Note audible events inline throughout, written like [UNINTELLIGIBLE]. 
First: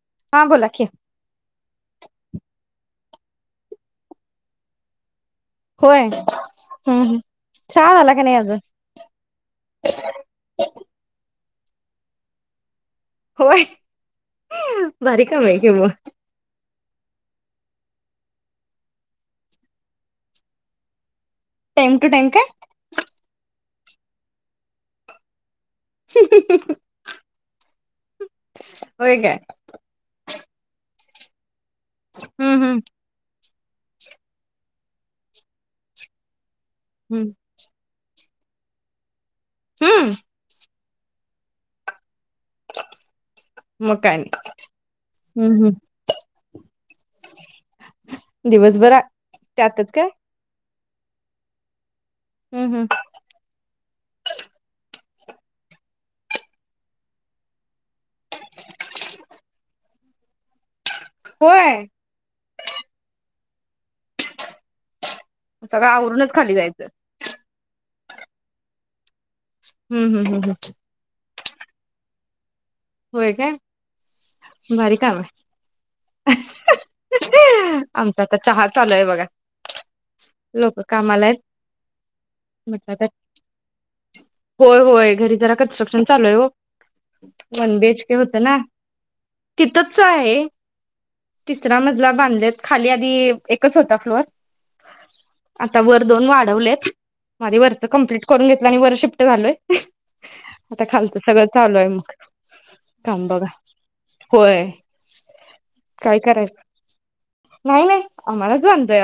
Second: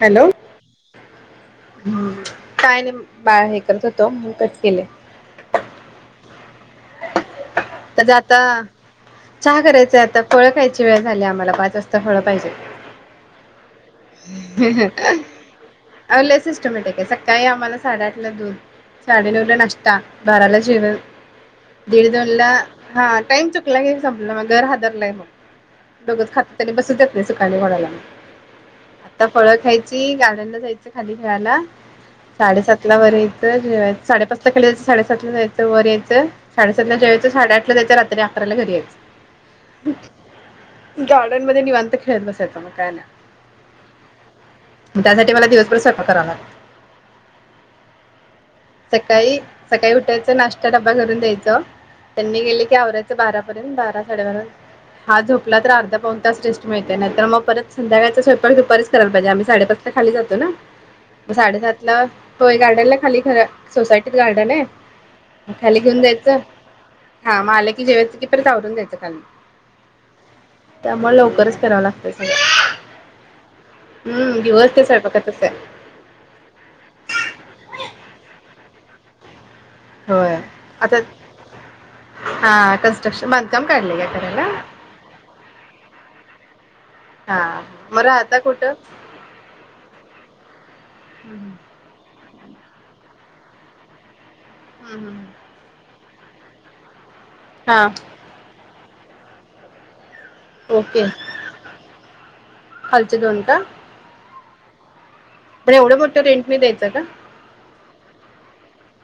Hello, हा बोला की काय आणि म बाळ हे करत होतो, म्हणुन कट केले होय हम्म हम्म चहा तर झाला का नाही आता, अजून चहा करायचाय आता फळ खायची वेळ झाली आम्हाला बात जास्त फळ पाहिजे होय, भारी काम हाय की मग कस माहिती सकाळी आम्हाला साडेआठला दुध साडे नऊला नाशटा बाराला जेवण टाइम टू दीड टाइम, काय? दोनला हा टाईम चुकला की संपलं मग, घर हादरलंय मग. बघत खात अनी बसु देत नाही सुखानी घोडा लांब होय आता काय फळं खायची गार्डनला जायचं खाली खेळायला हम्म हम्म साडेसातला वर येईल े साडेपाच ला खाली यायचं साडेसातला जायचं वर यायचं साडे सातला जायच हम्म साडे आठ रात्री अकराला घरी यायचं हम्म गार्डन मध्ये निवांत बसायच मग काय नाय मग काय नाही त्यासाठी मला हम्म दिवसभर हम्म स्वयंपाक करावा लागतो दिवसभर आ सकाळी त्यातच सकाळी काय उठायच नाश ते डबा करून द्यायच गेले की हम्म हम्म आवरायच बारापर्यंत बारा साडेबाराला हा झोपला तर अर्धा पाऊण तास रेस्ट मिळतीया नाय तर मग परत संध्याकाळचा स्वयंपाक दुपारीच करायला पाहिजे आम्ही साडेपाच ला खाली जातो ना म साडेसात होय ला होय गार्डन ला खाली खरं सोसायटीत गार्डन आय सगळं आवरूनच खाली जायचं हा मग आलं की जेवायंच की परत आवरून जायच खाली हम्म हम्म हम्म हम्म तेराव लागतय स होय काय भारी काम स्वयंपाकातच आहे हाय आमचा आता चहा चाललय बघा होय लोक आता कामाला आहेत हा म्हटलं तर कन्स्ट्रक्शन बांधकाम काढले का करायला चालूय ह् [UNINTELLIGIBLE] हा वन मग बीएच के होत राहता ना कुठं? तिथच आहे हम्म तिसरा मजला बांध खाली आधी एकच होता फ्लोअर हम् हम् आता ह वर दोन वाढवलेत माझ वर् कंप्लीट करून घेत आणि वर्ष शिफ्ट घालोय आता खालतं सगळं चालू आहे मग खाल चे काम दोन बघा का होय ण एव मोठ काय रेंट मी करायचं द्याय नाही नाही आम्हालाच बांधतोय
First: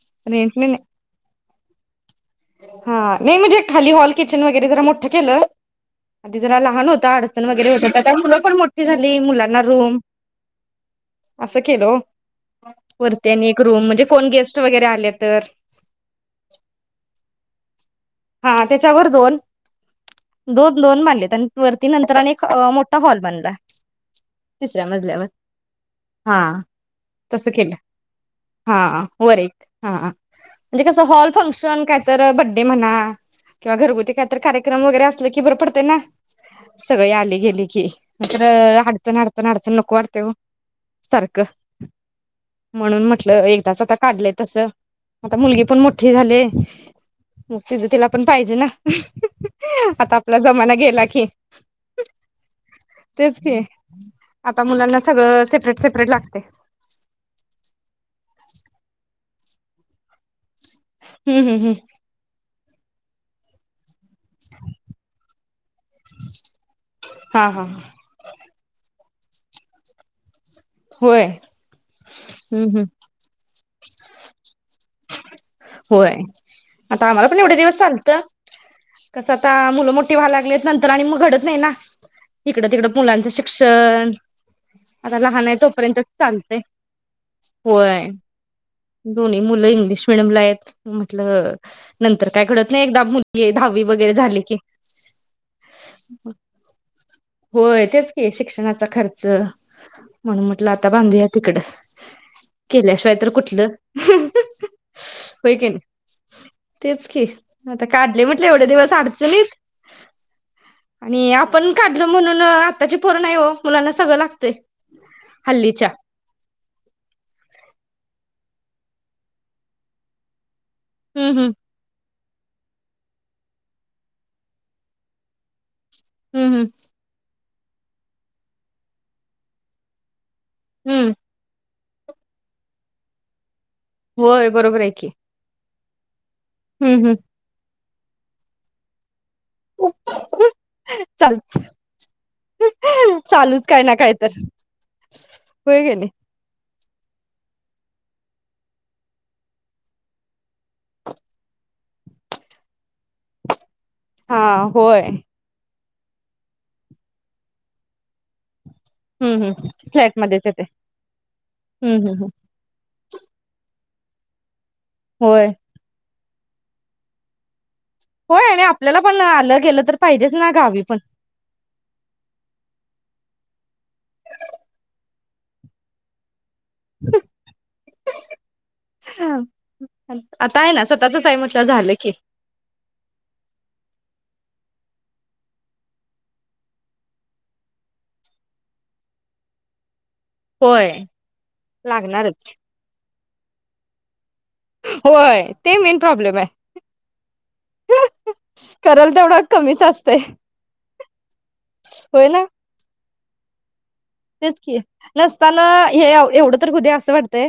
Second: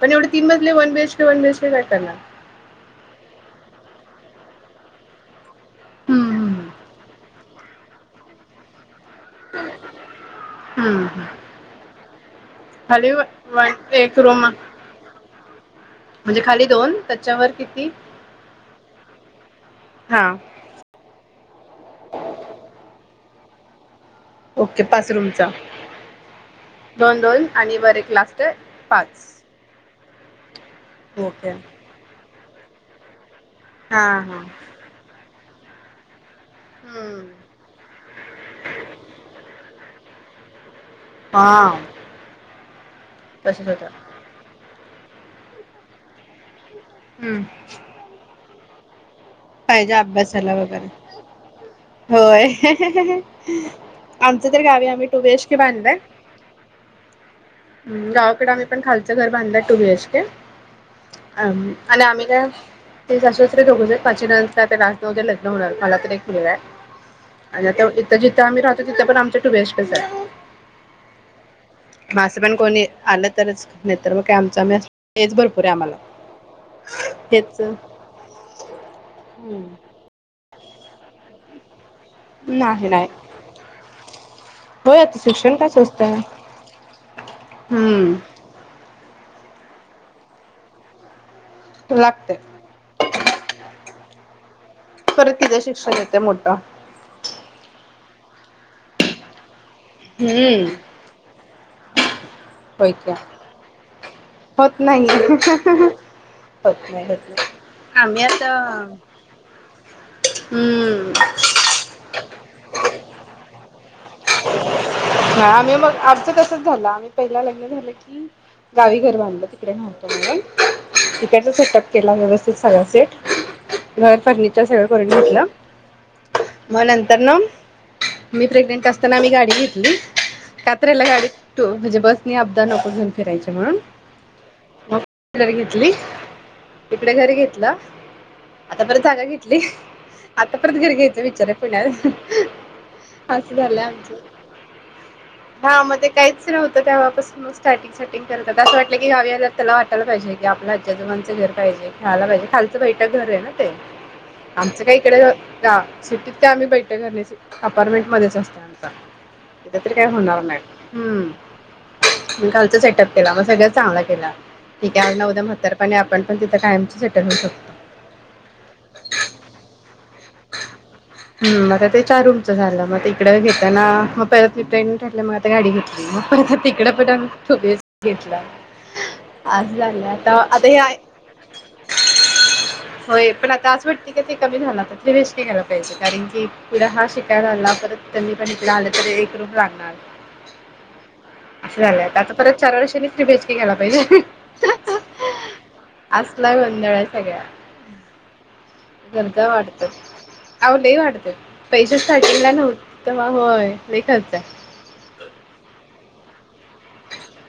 पणव तीन रेंटने मजली नाही वन बीएचके वन कट ना [UNINTELLIGIBLE] हा नाही म्हणजे खाली हॉल किचन वगैरे जरा मोठठं केलं आधी जरा हम्म लहान होतं आड वगैरे होत मुलं पण मोठी झाली मुलांना रूम हम्म. अस केल खाली वरतीनी एक वन रूम म्हणजे एक कोण रूम गेस्ट वगैरे आले तर म्हणजे खाली दोन त्याच्यावर किती हा त्याच्यावर दोन हा दोन दोन बनले त्यां वरती नंतरने एक मोठा हॉल बनला ओके पाच रूमचा हा दोन दोन तसं केलं आणि वर एक लास्ट आहे हा पाच वर एक हा म्हणजे कस हॉल ओके फंक्शन काय तर ते म्हणा ह [UNINTELLIGIBLE] किं हा घरुती कातर हा कार्य्रम वगैर अस ककी बर पडतेे ना सगळे हम्म आले गेली की म्र अडचण अडचण अडचण नको वाटते सारखं हा म्हणून म्हटलं तसच एकदाच होत आता काढलंय तस आता मुलगी पण मोठी झाले हम्म ण पाहिजे ना पाहिजे आता आपला अभ्यासाला जमाना वगैरे गेला की होय तेच की आमच तर आता गावी मुलांना आम्ही टु सगळं बिएचके की सेपरेट बांधलंय सेपरेट लागते आम्ही पण खालंच घर बांधलय टू व्हीएच के हम्म अ हम्म हम्म आणि आम्हीला ते शश्स्त्र ठघू पाचन्स त्या ला न लग्न होणार मला त एक मुलगा आहे हा हा आणि आता इथ जिथं आम्ही राहतो तिथे पण आमच्या टू बीएचके चआहे होय माझं पण हम्म हम्म कोणी आलं तरच नाही तर मग काय आमचं आम्ही हेच भरपूर आहे आम्हाला. होय आता आम्हाला पण एवढे हेच दिवस चालतं कसं हम्म. आता मुलं मोठी व्हायला लागलेत नंतर आणि मग घडत नाही ना इकडे तिकडं नाही नाही मुलांचं शिक्षण होय आता लहान शिक्षण आहे काय स्वस्त तोपर्यंतच आहे. चालतय होय हम्म दोन्ही मुलं इंग्लिश मीडियम मध्ये आहेत मतलब नंतर लागतंय. काय घडत नाही एकदा मुलगी दहावी वगैरे झाले की पर तिच शिक्षण येते मोठं हे शिक्षणाचा खर्च म्हणून म्हटलं हम्म आता बांधूया तिकडं. [INAUDIBLE] होय की केल्याशिवाय तर कुठलं होत नाही. होत नाही तेच होत की नाही. आता आम्ही काढले म्हटलं आता एवढे दिवस अडचणीत हम्म आणि आपण काढलं म्हणून आताची पोर नाय ओ मुलांना सगळं लागतय हल्लीच्या. पहिलं लग्न झालं की गावी घर बांधलं तिकडे नव्हतं म्हणून. हम्म हम्म इकडचा सेटअप केला व्यवस सगळं सेट घर फर्निचर सगळं करून घेतलं. हम्म हम्म म नंतरन मी प्रेग्नेंट असताना आम्ही गाडी घेतली. कात्रेला हम्म गाडी तू म्हणजे बस मी अपदा नको घेऊन फिरायची म्हणून. होय बरोबरय की. कली हम्म इकडे हम्म घरं घेतलं. आता परत जागा घे आता परत घर घ्यायचं चाल विचारय पुण्यात, असं चालूच झालंय काय ना आमच. काय तर होय हा म गेली ते काय होत तेव्हापासन स्टार्टिंग स्टार्टिंग करतात असं वाटलं की गावी आल्या त्याला वाटायला पाहिजे, आपल्या आजी आजोबांंच घर पाहिजे, खायला पाहिजे, खालंच बैठक घरय ना. हा आमचं काय होय इकड गा सिटीत काय आम्ही बैठक घरण्याची अपार्टमेंटमध्येचत अस हम्म, हम्म फ्लॅटमध्येच येतंय. खालचा सेटअप केला. मग सगळ्यात चांगला केला. ते काय आज ना उद्या होय म्हातारपणी आपण पण तिथं कायमचं सेटल होऊ शकतो. होय आणि आपल्याला पण आलं गेलं तर पाहिजेच ना गावी पण हम्म आता ते चार रूमच झालं. म ते तिकड घेताना मग परत ट्रेन घातल्या मग आता गाडी घेतली म आ तिकड पण खुबेच घेतलं आज झालं आता आता आहे ना हे स्वतःचच आहे म्हटलं झालं की होय पण आता आज सु ते ते कमी झाला रेस्ट घ्यायला पाहिजे, कारण की पुढ हा शिकायला आला परत त्यांनी पण इकडे आलं तररी एक रूम लागणार. होय अस झालंय आता लागणारच परत चार वर्षांनी थ्री बीएचके घ्यायला पाहिजे. होय ते मेन प्रॉब्लेमय, असला गोंधळ आहे सगळ्या करल तेवढं कमी आव लई वाढलय, पैसे होय ना स्टार्टिंगला नव्हत तवा होय लई खर्च तेच आहे की, नसताना हे एवढं तर होऊदे अस वाटतय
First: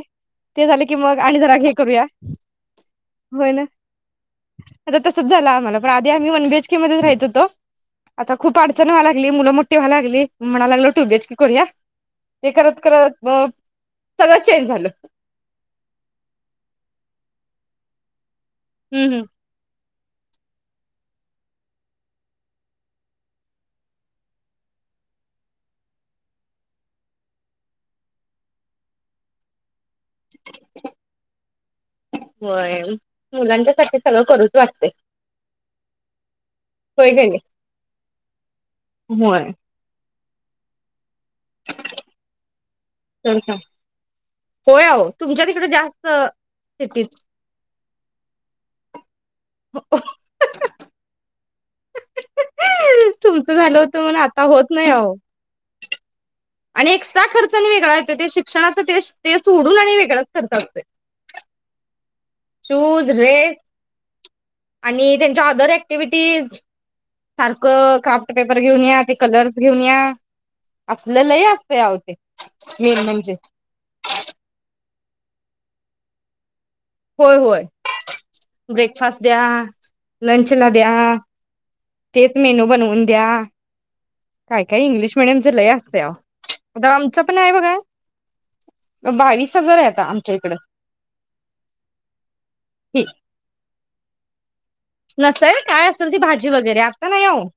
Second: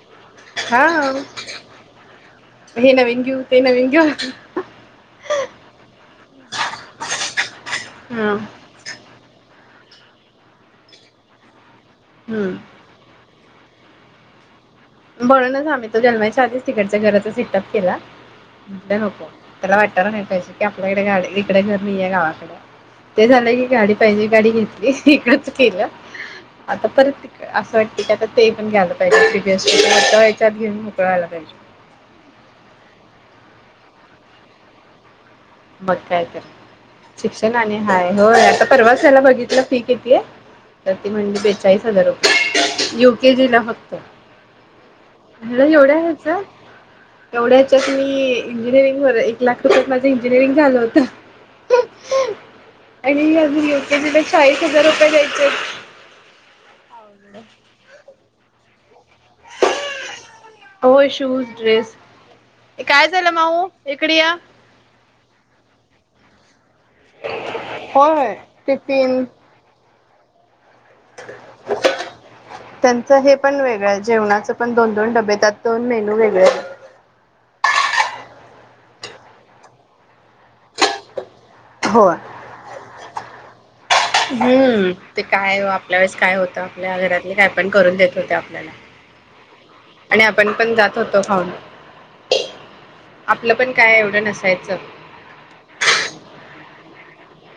ते झालं हा की मग आणि जरा हे करूया हे नवीन घेऊ होय ते ना नवीन घेऊ आता तसच झालं, आम्हाला पण आधी आम्ही वन बी. ऐच. के मधेच राहत होतो. हा आता खूप अडचण वव्हय लागली मुल मोठी व्हय लागली, म्हणालागल टू बी. एच करूया ते हम्म. करत करत म सगळ्य म्हणूनच आम्ही तो जन्माच्या आधीच तिकडच्या घरातच तप केला. तर हम्म हम्म. नको, त्याला वाटत टाय नाही पाहिजे की आपल्याकडे गाडी इकड घर नाहीय गावाकडे ते झालं की गाडी पाहिजे गाडी घेतली इकडच केलं, आता परत असं वाटते की आता ते पण घ्यायला पाहिजे वस् [UNINTELLIGIBLE] व्याच्यात घेऊन मोकळा व्हयला पाहिजे. होय मुलांच्यासाठी सगळं करूच वाटतय. मग काय तर का नाही. शिक्षण आणि हाय, होय आता परवाच ह्याला होय बघितलं फी किती आहे. तर ती म्हणली, बेचाळीस हजार रुपय. तर युकेजी काय ला फक्त, होय आहो तुमच्या तिकडे एवढ्या जास्त ह्याच सिटीत एवढ्या ह्याच्यात मी इंजिनिअरिंग व. लाख रुपय मध्ये रिंग झालं होत. आणि तुमचं अजून झालं यु. के. होतं म्हणून जी आता चाळीस होत हजार रुपय द्यायचे आहेत. आनेक. चा खर्च आणि वेगळा हाय ते शिक्षणाच ते सोडून आणि वेगळं खर्च असतय, होय शूज ड्रेस काय शूज झालं ड्रेस माऊ इकडे या आणि त्यांच्या अदर ऍक्टिव्हटीज सारखं क्राफ्ट होय पेपर घेऊन या ते कलर्स घेऊन या. आपलं लय असतंय अहो ते मेन त्यांच म्हणजे हे पण वेगळं जेवणाच पण दोन दोन डब्बे त्यात दोन मेनू वेगळं होय होय ब्रेकफास्ट द्या, लंच ला द्या. होय तेच मेनू बनवून द्या काय काय हम्म इंग्लिश ते मिडियमच काय लय आपल्या असतय, वेळेस काय होतं आपल्या आमचं घरातले पण काय आहे बघा करून देत होते आपल्याला बावीस हजार आहे आता आणि आमच्या आपण इकडं पण जात होतो खाऊन. आपलं पण काय एवढं नसायच. चल नसायच काय असेल ते भाजी वगैरे, आता नाही अहो.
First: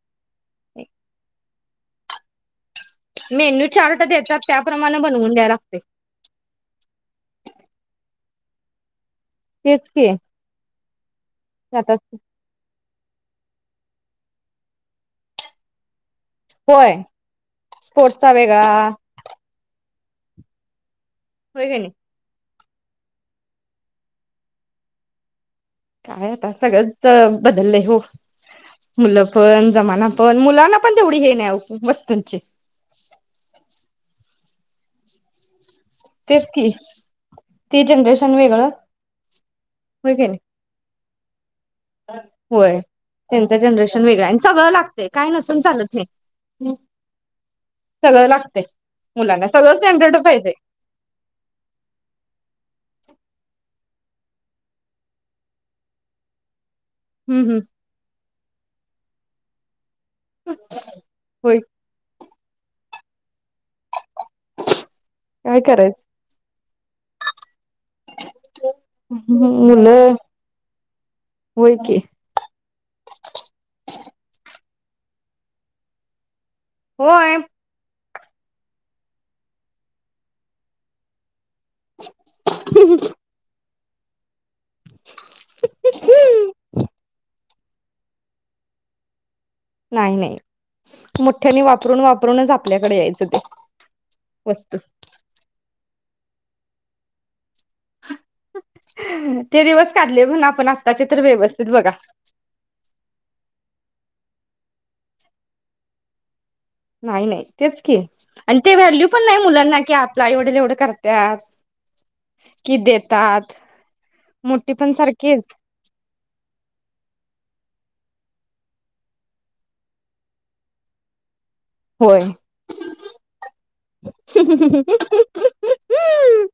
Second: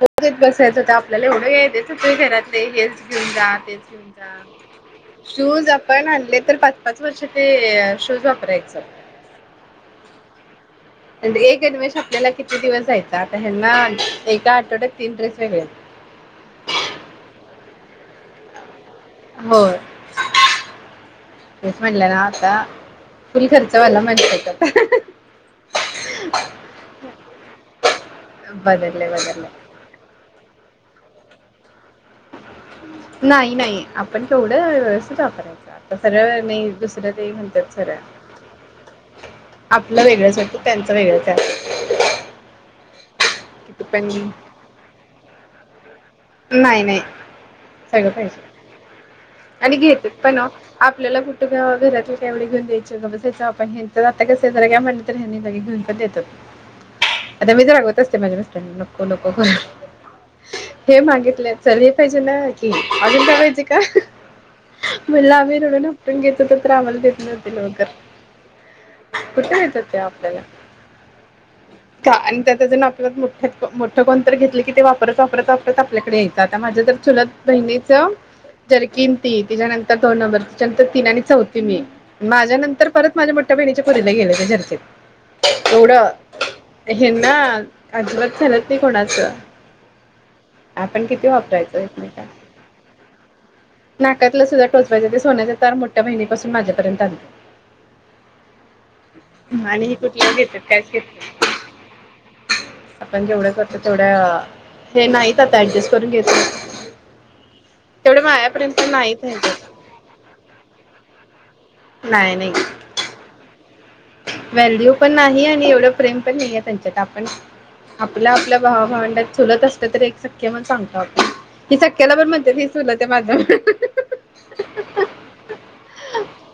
होच [UNINTELLIGIBLE] बसायचं तर आपल्याला एवढंयत. घरात [UNINTELLIGIBLE] ते वेज घेऊन जा मेन्यू ते ज चार्ट घेऊन जा देतात त्याप्रमाणे बनवून द्याय शूज लागतंय आपण आणले तर पाच पाच वर्ष ते शुज राख सकते [UNINTELLIGIBLE] तेच के एक गन्वेेष आपल्याला किती दिवस जायइल. आता हे ना एका आठवड्यात तीन ड्रेस वेगळे होय स्पोटचा वेगळा होय. होय की यस नाही म्हणलं ना आता. फुल खर्चवाला [UNINTELLIGIBLE] माणसेत आता. काय आता सगळंच बदललंय हो बदलले मुलं बदलले पण जमाना पण मुलांना पण तेवढी हे नाही [UNINTELLIGIBLE] मस नाही नाही आपण. तेवढं व्यवस्थित वापरायचा सगळ्या तेच की नाही दुसऱ्या ते म्हणतात ते सऱ्या जनरेशन वेगळं आपलं होय की वेगळंच नाही त्यांच वेगळंहाय. होय त्यांचं जनरेशन वेगळं आणि सगळं लागतंय काय नसून चालत नाही. नाही [UNINTELLIGIBLE] नाही सगळं लागतयं मुलांना, आणि सगळं घेतेत स्टॅंडर्ड पण अहो पाहिजे. आपल्याला कुठं तेव्हा घरातलं काय एवढं घेऊन [UNINTELLIGIBLE] द्यायच, आपणच आता कस जरा घ्या म्हणलं तर ह्यांनी घेऊन पण देतात. हम्म आता हम्म मीच रागवत असते माझ्या मिस्टरांना. [UNINTELLIGIBLE] [INAUDIBLE] सांगितलंय, होय चल येतयस. [UNINTELLIGIBLE] का म्हणल आम्ही काय रडून करायचं उपटून घेतो तर [UNINTELLIGIBLE] [UNINTELLIGIBLE] कुठे येत ते मुलं आपल्याला होय की त्या आण त्या. त्याज न आपल्यात [UNINTELLIGIBLE] मोठं मोठं कोण तर घेतलं की ते वापरत वापरत [UNINTELLIGIBLE] आता माझ्या तर चुलत होय बहिणीचं जर किंती तिच्यानंतर दोन नंबर तिच्यानंतर तीन आणि चौथ कीं मीं माझ्या नंतर परत माझ्या मोठ्या बहिणी [UNINTELLIGIBLE] एवढं हेन्ना अजिबात झालत नाही कोणाचं. नाही नाही. आपण किती मोठ्यानी वापरायचं वापरून एकमेकांना वापरूनच आपल्याकडे यायचं. [UNINTELLIGIBLE] नाकातलं सुद्धा वस्तू टोचवायच्या ते सोन्याच्या तार मोठ त्या बहिणी पासून माझ्यापर्यंत आले. ते दिवस काढले म्हणा घेतात पण कायच घेत आत्ताचे तर नाही. व्यवस्थित बघा. तो तेवढा हे नाहीत का आता ऍडजस्ट करून घेत. नाही नाही. तेच की आणि ते व्हॅल्यू पण नाहीच नाही ह्याच्यात. मुलांना की आपला एवढे एवढं करतात. नाही नाही कि देतात मोठी व्हॅल्यू पण सारखीच नाही आणि एवढं प्रेम पण नाही आहे त्यांच्यात आपण. आपल्या आपल्या भावा -भावंडात चुलत असलं तरी एक सक्खे म्हणून सांगतो आपण. ही सख्याला पण होय म्हणते ही चुलत आहे माझ्या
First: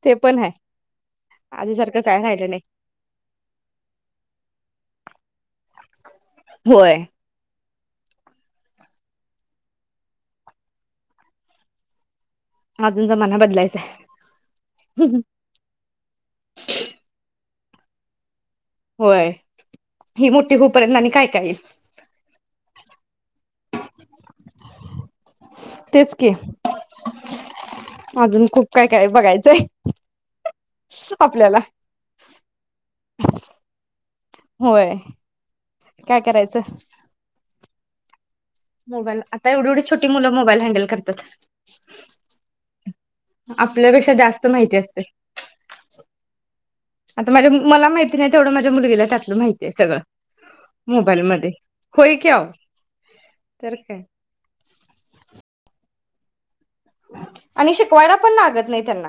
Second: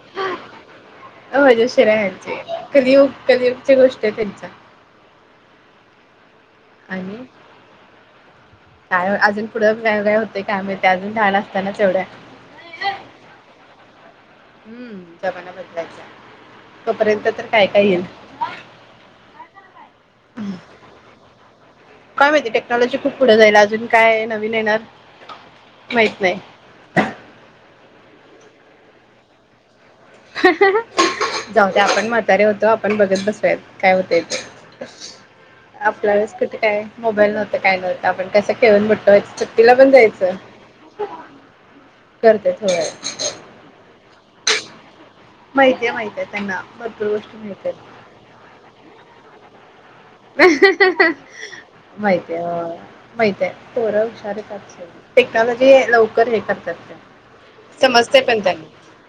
ते पण हाय, आधी मजेशीर आहे सारखं काय राहिलं नाही कलियुग, कलियुगच्या गोष्टी आहेत त्यांच्या. होय आणि काय आजून पुढं काय काय होतेय काय माहीती आजून लहान असतानाच एवढ आजून जमाना बदलायचा हाय हुं जमाना बदलायचा हाय तोपर्यंत तर काय, काय ईल होय ही मोठी हूपर्यंत आणि काय, काय येईल? [UNINTELLIGIBLE] काय माहिती टेक्नॉलॉजी खूप पुढं जाईल आजून काय नवीन येणार तेच माहित की नाही? अजून खूप काय काय बघायचंय आय जाऊदे आपण म्हातारे होतो आपण बघत बसूयात काय होतय ते होय काय आपल्यालाच कुठे करायचं काय मोबाईल नव्हत काय नव्हत आपण कसं खेळून मोठं मोबाईल व्हायचं आता एवढी सुट्टीला एवढी पण छोटी मुलं जायचं मोबाईल हँडल करत्यात करते थोडं आपल्यापेक्षा जास्त माहिती असतयं. माहिती ये माहिती ये त्यांना आता गोष्ट माझ्या माहितीये मला माहिती नाही तेवढं माझ्या मुलगीला त्यातलं माहितीय सगळं मोबाईलमध्ये. होय की माहितय आओ होय माहितेय तर पोर काय. हुशार आहेत आता टेक्नॉलॉजी लवकर हे कर आणि शिकवायला पण लागत नाही त्यांना.